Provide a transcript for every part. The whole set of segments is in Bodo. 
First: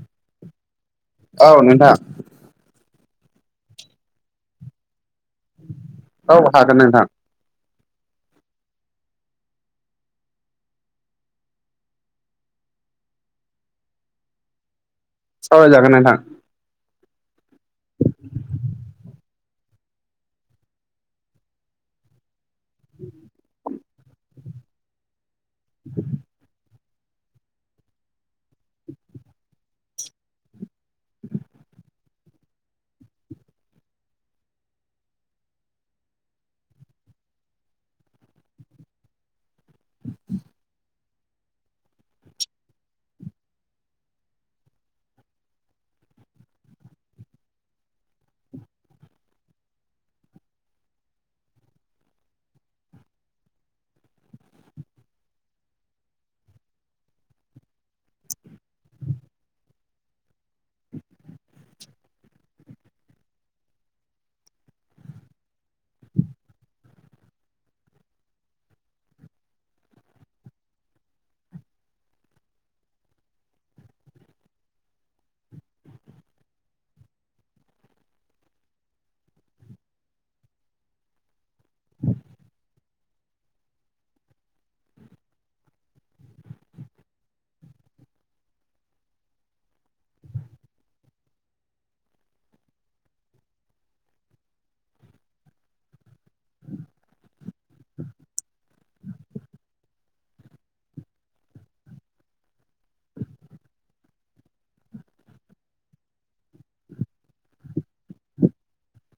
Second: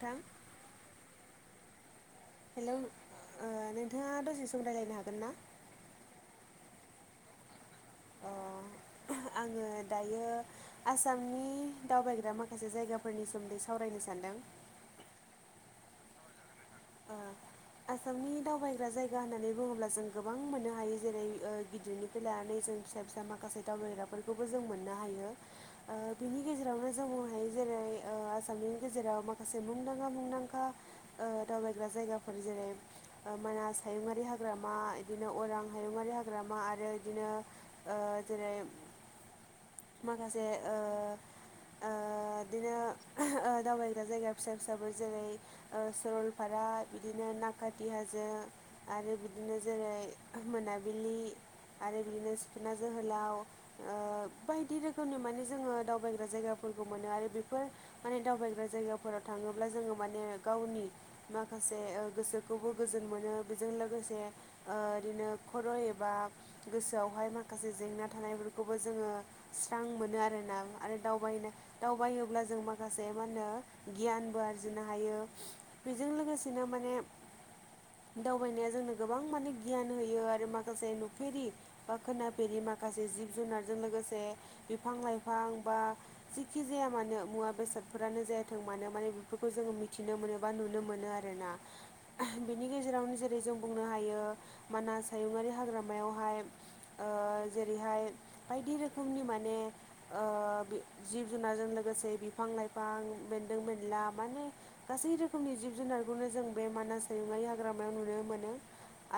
दां। औ नोंथां। हेलौ ओ नोंथाङा दसे सम रायलायनो हागोन ना? औ हागोन नोंथां। अ आङो दायो आसामनि दावबायग्रा माखासे जायगाफोरनि सोमोन्दै सावरायनो सानदों। [inaudible] सावराय जागोन नोंथां। [inaudible] आसामनि दावबायग्रा जायगा होननानै बुङोब्ला जों गोबां मोननो हायो जेरै ओ गिदिरनिफ्राय लानानै जों फिसा फिसा माखासे दावबायग्राफोरखौबो जों मोननो हायो बिनि गेजेरावनो जों हायो जेरै ओ आसामनि गेजेराव माखासे मुंदांखा मुंदांखा ओ दावबायग्रा जायगाफोर जेरै ओ मानास हायुङारि हाग्रामा इदिनो अरां हायुङारि हाग्रामा। मा आरो बिदिनो ओ जेरै माखासे ओ ओ इदिनो दावबायग्रा जायगा फिसा फिसाबो जेरै ओ सरल फारा बिदिनो नागाथि हाजो आरो बिदिनो जेरै मोनाबिलि। आरो बिदिनो सिखना जोहोलाव ओ बायदि रोखोमनि माने जोङो दावबायग्रा जायगाफोर फोरखौ मोनो आरो बेफोर माने दावबायग्रा जायगाफोराव थाङोब्ला जोङो माने गावनि माखासे ओ गोसोखौबो गोजोन मोनो बेजों लोगोसे ओ इदिनो खर' एबा गोसोआवहाय माखासे जेंना थानायफोरखौबो जोङो स्रां मोनो आरोना आरो दावब बायनो दावबायोब्ला जों माखासे मा होनो गियानबो आरजिनो हायो। बेजों लोगोसेनो माने। दावबायनाया जोंनो गोबां माने गियान होयो आरो माखासे नुफेरि बा खोनाफेरि मा माखासे जिब जुनारजों लोगोसे बिफां लाइफां बा जिखि जाया मानो मुवा बेस बेसादफोरानो जायाथों मानो माने बेफोरखौ जोङो मिथिनो मोनो बा नुनो मोनो आरोना। बिनि गेजेरावनो जेरै जों बुंनो हायो मानास हायुंङारि हाग्रामायावहाय ओ जेरैहाय बायदि रोखोमनि माने ओ बा जिब जुनारजों लोग लोगोसे बिफां लाइफां बेन्दों बेनला माने गासै रोखोम रोखोमनि जिब जुनारखौनो जों बे मानास हायुंयारि हाग्रामायाव नुनो मोनो।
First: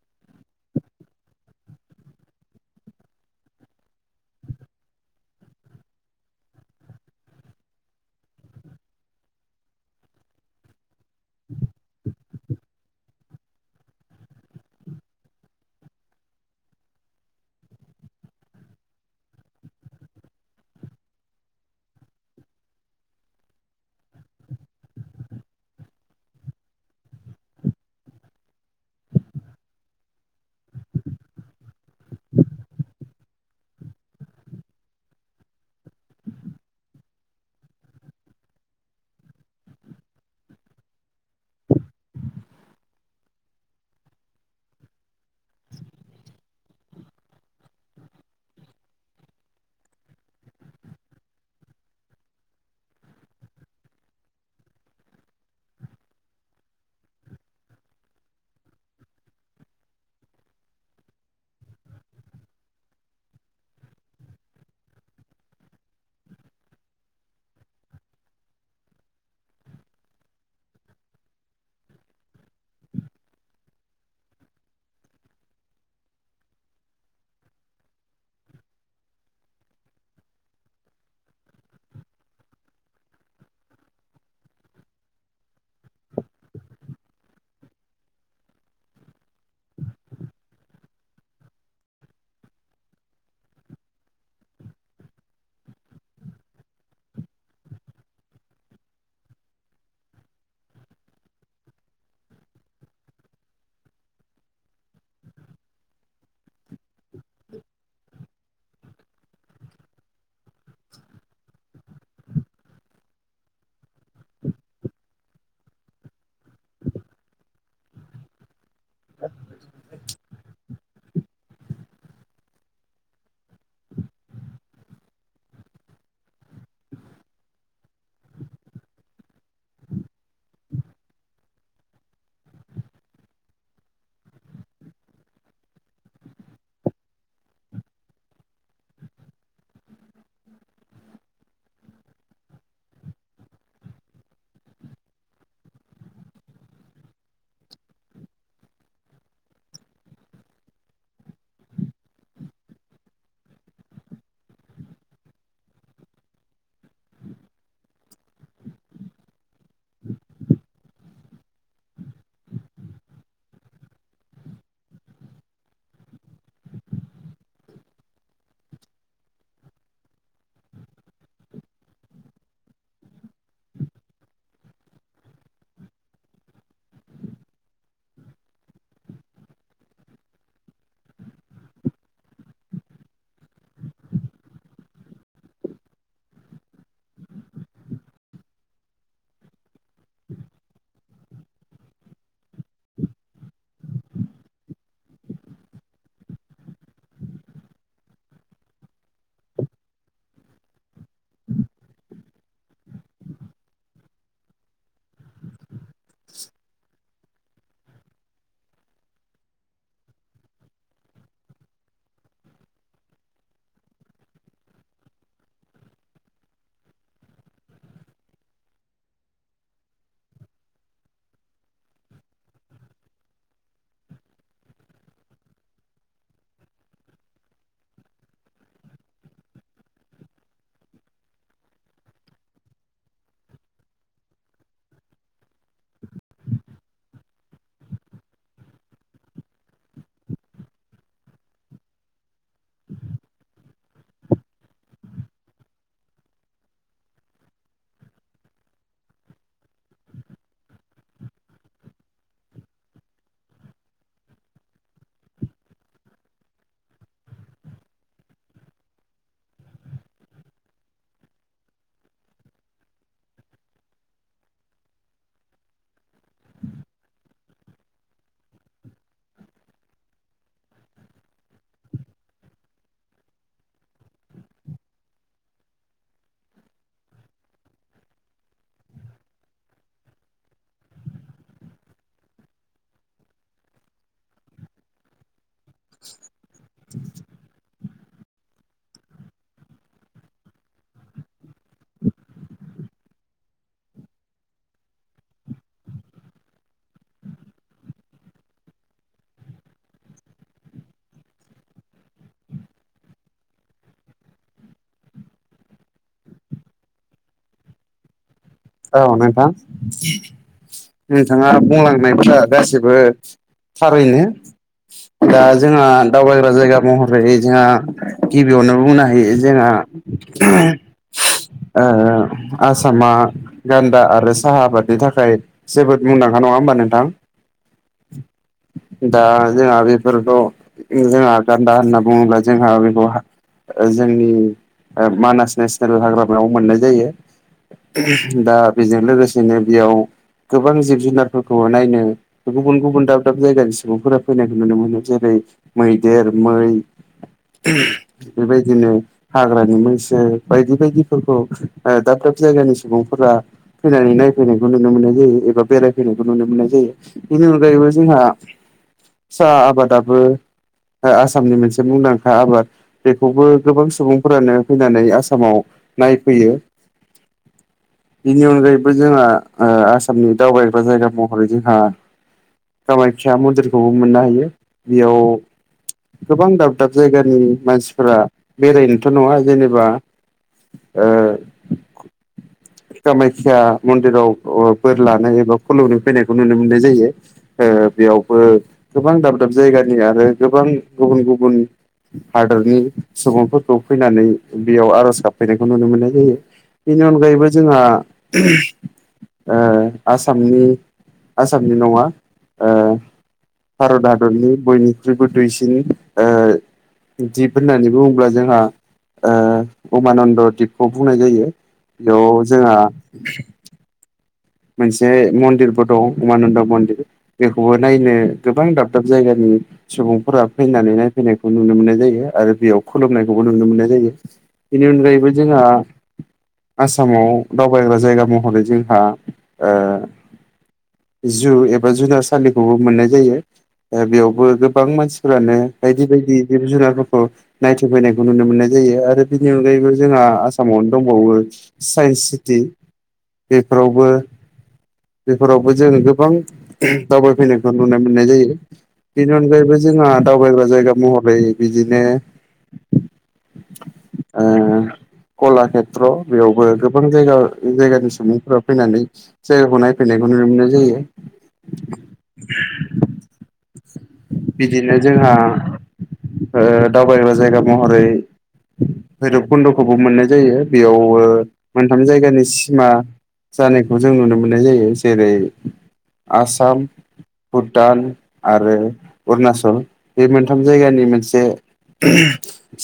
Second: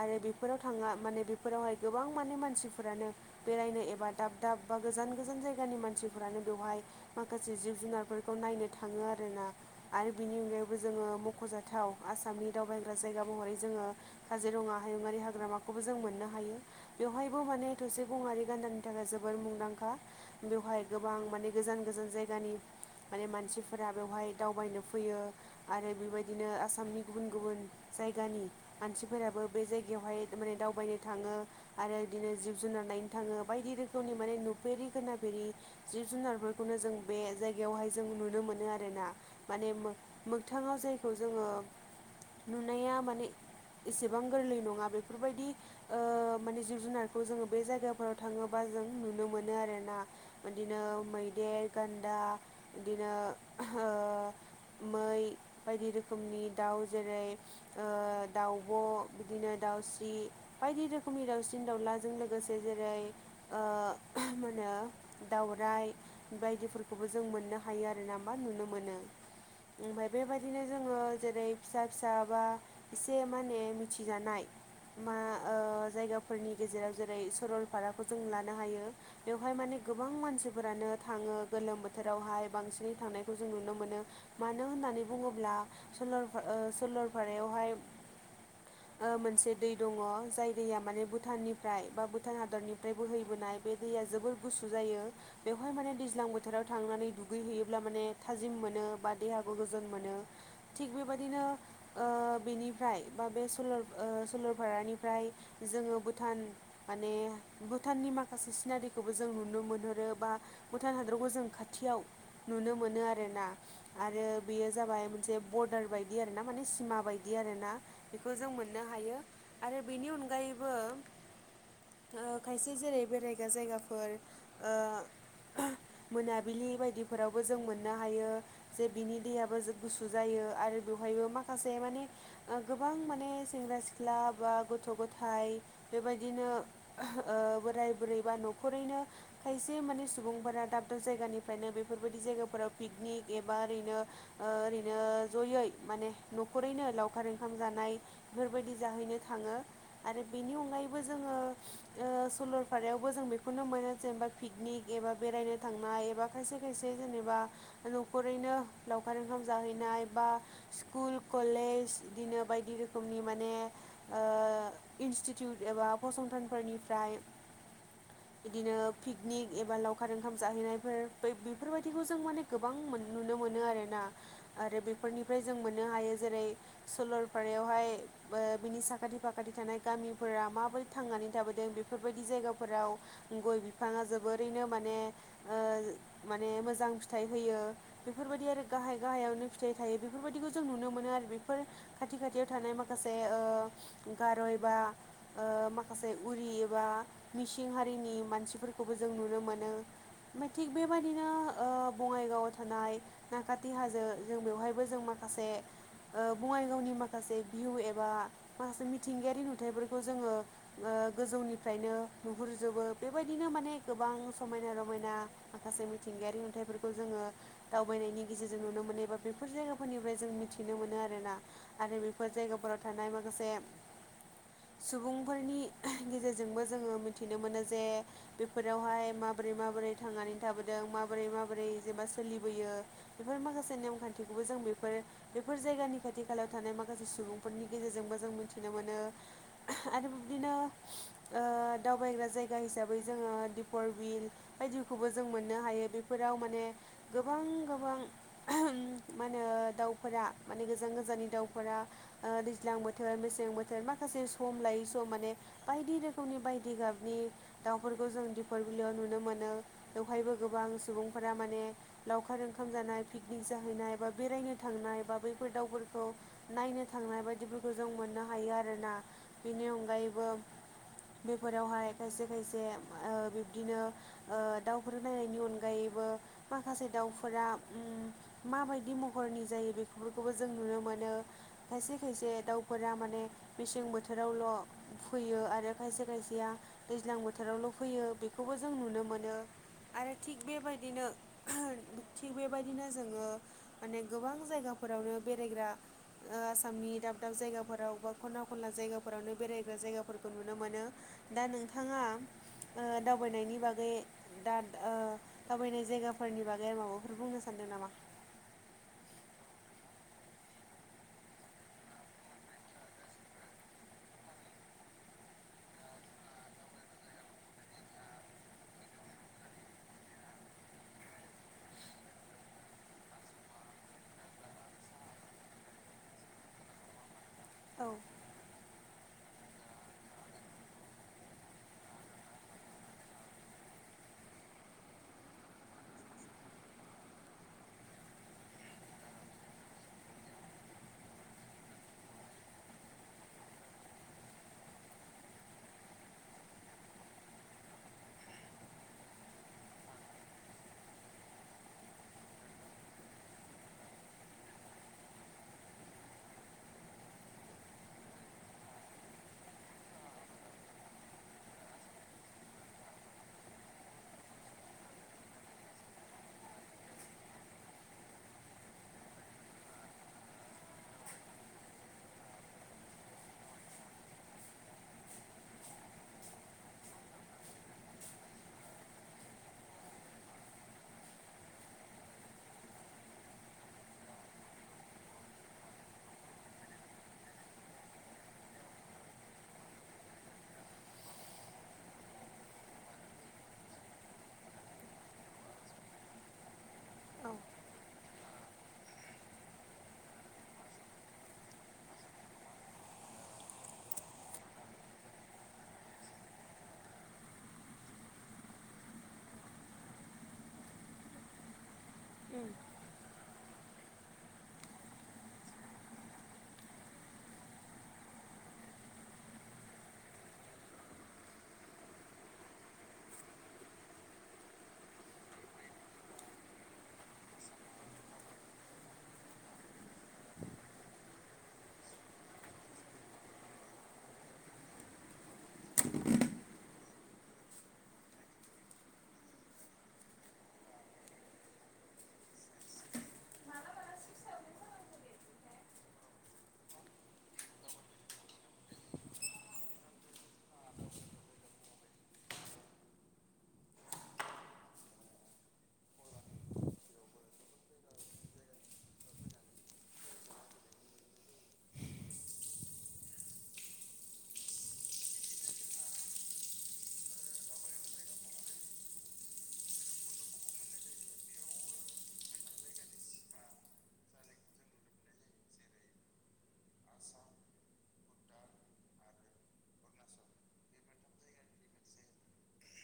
आरो बेफोराव थाङा माने बेफोरावहाय गोबां माने मानसिफोरानो बेरायनो एबा दाब दाब बा गोजान गोजान जायगानि मानसिफोरानो बेवहाय माखासे जिब जुनारफोरखौ नायनो थाङो आरोना। आरो बिनि अन जोङो मख'जाथाव आसामनि दावबायग्रा जायगा महरै जोङो काजिरङा हायुङारि हाग्रामाखौ खौबो जों मोननो हायो बेवहायबो माने थसे गङरि गान्दानि थाखाय जोबोर मुंदांखा बेहाय बेवहाय गोबां माने गोजान गोजान जायगानि माने मानसिफोरा बेवहाय दावबायनो फैयो। आरो बेबायदिनो आसामनि गुबुन गुबुन जायगानि मानसिफोराबो बे जायगायावहाय माने दावबायनो थाङो आरो बिदिनो जिब जुनार नायनो थाङो बायदि रोखोमनि माने नुफेरि खोनाफेरि जिब जुनारफोरखौनो जों बे जायगायावहाय जों नुनो मोनो आरोना माने मोगथाङाव जायखौ जोङो नुनाया माने एसेबां गोरलै नङा बेफोरबायदि ओ माने जिब जुनारखौ जोङो बे जायगाफोराव थाङोबा जों नुनो मोनो आरोना बिदिनो मैदेर गान्दा बिदिनो ओ मै बायदि रोखोमनि दाउ जेरै ओ दाउब' बिदिनो दाउ दाउस्रि बायदि रोखोमनि दाउसिनि दाउलाजों लोगोसे जेरै ओ मा होनो? दाावराइ बायदिफोरखौबो जों मोननो हायो आरो ना मा नुनो मोनो। ओमफ्राय बेबायदिनो जोङो जेरै फिसा फिसा बा एसे माने मिथिजानाय मा ओ जायगाफोरनि गेजेराव जेरै सरलपाराखौ जों लानो हायो बेवहाय माने गोबां मानसिफोरानो थाङो गोलोम बोथोरावहाय बांसिनै थांनायखौ जों नुनो मोनो। मानो होननानै बुङोब्ला सरलफारायावहाय ओ मोनसे दै दङ जाय दैया माने भुटाननिफ्राय बा भुटान हादरनिफ्राय बोहैैबोनाय बे दैया जोबोर गुुसु जायो बेवहाय माने दैज्लां बोथोराव थांनानै दुैयोब्ला माने थाजिम मोनो बा देहाखौ गोजोन मोनो थिग बेबायदिनो ओ बेनिफ्राय बा बे सलार सरलपारानिफ्राय जोङो भुटान माने भुटाननि माखासे सिनारिखौबो जों जों नुनो मोनहरो बा भुटान हादरखौ जों खाथियाव नुनो मोनो आरोना। आरो बेयो जाबाय मोनसे बरदार बायदि आरोना माने सिमा बायदि आरोना बेखौ जों मोन ननो हायो आरो बेनि अनगायैबो खायसे जेरै बेरायग्रा जायगाफोर ओ मोनाबिलि बायदिफोरावबो जों मोननो हायो जे बिनि दैयाबो जे गुसु जायो आरो बेवहायबो माखासे माने गोबां माने जों सेंग्रा सिख्ला बा गथ' गथाय बेबादिनो ओ बोराय बुरै बा न'खर जोरैनो खायसे माने सुबुंफोरा दाब दाब जायगानिफ्रायनो बेफोरबायदि जायगाफोराव पिकनिक एबा ओरैनो ओ ओरैनो जयै माने न'खरैनो लावखार ओंखाम जानाय बेफोरबायदि जाहैनो थाङो आरो बेनि अनगायैबो जोङो ओ सरलपारायावबो जों बेखौनो मोनो जेनेबा पिकनिक एबा बेरायनो थांनाय एबा खायसे खायसे जेनेबा न'खरैनो लावखार ओंखाम जाहैनाय बा स्कुल कलेज बिदिनो बायदि रोखोमनि माने ओ इनसटिटिउट एबा फसंथानफोरनिफ्राय [inaudible] बिदिनो पिकनिक एबा लावखार ओंखाम जाहैनायफोर बेफोरबायदिखौ जों माने गोबां नुनो मोनो आरोना आरो बेफोरनिफ्राय जों मोननो हायो जेरै सलरपारा बेवहाय ओ बिनि साखाथि फाखाथि थानाय गामिफोरा माबोरै थांनानै थाबोदों बेफोरबायदि जायगा फोराव गय बिफाङा जोबोरैनो माने ओ माने मोजां फिथाइ होयो बेफोरबायदि आरो गाहाय गाहायावनो फिथाइ थायो बेफोरबायदिखौ जों नुनो मोनो आरो बेफोर खाथि खाथि खाथियाव थानाय माखासे ओ गार' एबा ओ माखासे उरि एबा मिसिं हारिनि मानसिफोरखौबो जों नुनो मोनो ओमफ्राय थिग बेबायदिनो ओ बङाइगावआव थानाय नकाथि हाजो जों बेवहायबो जों माखासे ओ बङाइगावनि मा माखासे भिउ एबा माखासे मिथिंगायारि नुथायाइफोरखौ जोङो ओ गोजौनिफ्रायनो नुहुरजोबो बेबायदिनो माने गोबां समायना रमायना माखासे मिथिंगायारि नुथाइफोर जोङो दावबायनायनि गेजेरजों नुनो मोनो एबा बेफोर जायगाफोरनिफ्राय जों मिथिनो मोनो आरोना आरो बेफोर जायगाफोराव थानाय माखासे सुबुंफोरनि गेजेरजोंबो जोङो मिथिनो मोनो जे बेफोरावहाय माबा माबोरै माबोरै थांनानै थाबोदों माबोरै मा बोरै जेनबा सोलिबोयो बेफोर माखासे नेमखानथिखौबो जों बेफोर बेफोर जायगानि खाथि खाला थानाय माखासे सुबुंफोरनि गेजेरजोंबो जों मिथिनो मोनो आरो बिबदिनो ओ ओ दावबायग्रा जायगा हिसाबै जोङो दिपर बिल बायदिखौबो जों मोननो हायो बे फोराव माने गोबां गोबां मा होनो दाउफोरा माने गोजान दाउफोरा ओ दैज्लां बोथोर मेसें बोथोर माखासे सम लायै सम माने बायदिरो खोमनि बायदि गाबनि दाउफोरखौ जों दिपरबिलियाव नुनो मोनो बेवहायबो गोबां सुबुंफोरा माने लावखार ओंखाम जानाय पिकनिक जाहैनाय बा बेरायनो थांनाय बा बैफोर दावफोर खौ नायनो थांनाय बायदिफोरखौ जों मोननो हायो आरोना बेनि अनगायैबो बेफोरावहाय खायसे खायसे ओ बिबदिनो ओ दाउफोर नायनायनि अन गायैबो माखासे दाउफोरा माबायदि महरनि जायो बेफोरखौबो जों नुनो मोनो खायसे खायसे दाउफोरा माने मेसें बोथोरावल' फैयो आरो आरो खायसे खायसेया दैज्लां बोथोरावल' फैयो बेखौबो जों नुनो मोनो आरो थिग बेबायदिनो थिग बेबायदिनो जोङो माने गोबां जायगाफोरावनो बेरायग्रा ओ आसामनि दाब दाब जायगाफोराव बा खना खनला जायगाफोरावनो बेरायग्रा जायगाफोरखौ नुनो मोनो दा नोंथाङा ओ दावबायनायनि बागै दा ओ दावबायनाय जायगाफोरनि बागै आरो माबाफोर बुंनो सानदों नामा? औ नोंथां नोंथाङा बुंलांनायफ्रा गासैबो थारैनो दा जोंहा दावबायग्रा जायगा महरै जोंहा गिबियावनो बुंनो हायो जोंहा [unintelligible] ओ आसामा गानदा आरो साहा आबादनि थाखाय जोबोद मुंदांखा नङा होमबा नोंथां? औ दा जोंहा बेफोरखौ जोंहा गानदा होनना बुङोब्ला जोंहा बेखौ ओ जोंनि ओ मानास नेसनेल हाग्रामायाव मोननाय जायो दा बेजों लोगोसेनो बेयाव गोबां जिब जुनारफोरखौ नायनो गुबुन गुबुन दाब दाब जायगानि सुबुंफोरा फैनायखौ नुनो मोनो जेरै मैदेर मै बेबायदिनो हाग्रानि मैसो बायदि बायदिफोरखौ आ दाब दाब जायगानि सुबुंफोरा फैनानै नायफैनायखौ नुनो मोननाय जायो एबा बेरायफैनायखौ नुनो मोननाय जायो बेनि अनगायैबो जोंहा साहा आबादाबो आ-आसामनि मोनसे मुंदांखा आबाद बेखौबो गोबां सुबुंफोरानो फैनानै आसामाव नायफैयो [inaudible] बेनि अनगायैबो जोंहा ओ आसामनि दावबायग्रा जायगा महरै जोंहा खामायक्या मनदिरखौबो मोननो हायो बेयाव गोबां दाब दाब जायगानि मानसिफोरा बेरायनोथ' नङा जेनेबा ओ कामाख्या मनदिराव ओ बोर लानो एबा खुलुमनो फैनायखौ नुनो मोननाय जायो ओ ओ बेयावबो गोबां दाब दाब जायगानि आरो गोबां गुबुन गुबुन हादरनि सुबुंफोरखौ फैनानै बेयाव आर'ज गाबफैनायखौ नुनो मोननाय जायो बेनि औ अनगायैबो जोंहा ओम ओ आसामनि आसामनि नङा ओ भारत हादरनि बयनिख्रुइबो दुइसिन ओ दिप होननानै बुङोब्ला जोंहा ओ उमानन्द' दिपखौ बुंनाय जायो बेयाव‌ उम जोंङा मोनसे मनदिरबो दं उमानन्द' मनदिर बेखौबो नायनो गोबां दाब दाब जायगानि सुबुंफोरा फैनानै नायफैनायखौ नुनो मोननाय जायो आरो बेयाव खुलुमनायखौबो नुनो मोननाय जायो बेनि अनगायैबो जोंहा आसामाव दावबायग्रा जायगा महरै जोंहा ओ जु एबा जुनारसाालिखौबो मोननाय जायो बेयावबो गोबां मानसि फोरानो बायदि बायदि जिब जुनार फोरखौ नायथिं फैनायखौ नुनो मोननाय जायो आरो बिनि अनगायैबो जोंहा आसामावनो दंबावो साइन्स सिटि बेफोरावबो [inaudible] बेफोरावबो जों गोबां ओम दावबायफैनायखौ नुनो मोननाय जायो बेनि अनगायैबो जोंहा दावबायग्रा जायगा महरै बिदिनो [inaudible] कलाक्षेत्र बेयावबो गोबां जायगा जायगानि सुबुंफोरा फैनानै जायगाखौ नायफैनायखौ नुनो मोननाय जायो [inaudible] बिदिनो जोंहा ओ दावबायग्रा जायगा महरै भैरब खुन्द'खौबो मोननाय जायो बेयाव ओ मोनथाम जायगानि सिमा जानायखौ जों नुनो मोननाय जायो जेरै आसाम भुटान आरो अरुनाचल बे मोनथाम जायगानि मोनसे ओम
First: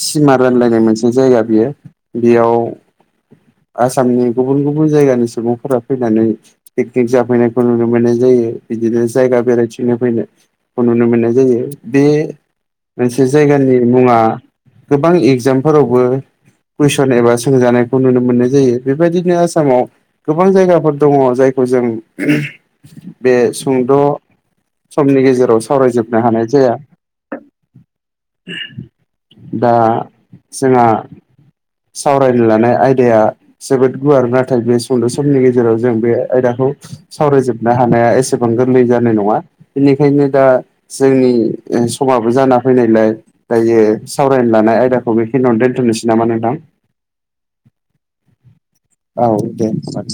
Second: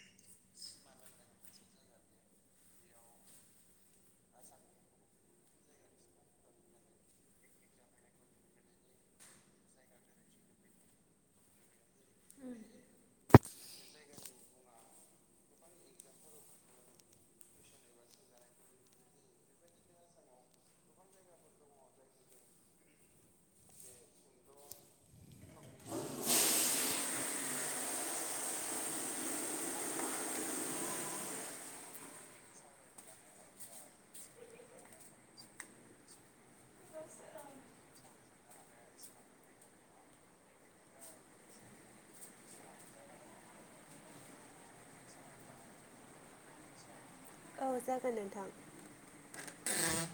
सिमा रानलायनाय मोनसे जायगा बियो बेयाव आसामनि गुबुन गुबुन जायगानि सुबुंफोरा फैनानै पिकनिक जाफैनायखौ नुनो मोननाय जायो बिदिनो जायगा बेरायथिंनो फैनाय नुनो मोननाय जायो बे मोनसे जायगा नि मुङा गोबां एगजामफोरावबो कुइसन एबा सोंजानायखौ नुनो मोननाय जायो बेबायदिनो आसामाव गोबां जायगा फोर दङ जायखौ जों ओम बे सुंद' समनि गेजेराव सावरायजोबनो हानाय जाया। दा जोंहा सावरायनो लानाय आयदाया जोबोद गुवार नाथाय बे सुंद' समनि गेजे गेजेराव जों बे आयदाखौ सावरायजोबनो हानाया एसेबां गोरलै जानाय नङा बेनिखायनो दा जोंनि समाबो जाना फैनायलाय दायो सावरायनो लानाय आयदाखौ बेखिनि यावनो दोनथ'नोसै नामा नोंथां? औ जागोन नोंथां। औ दे होमबा।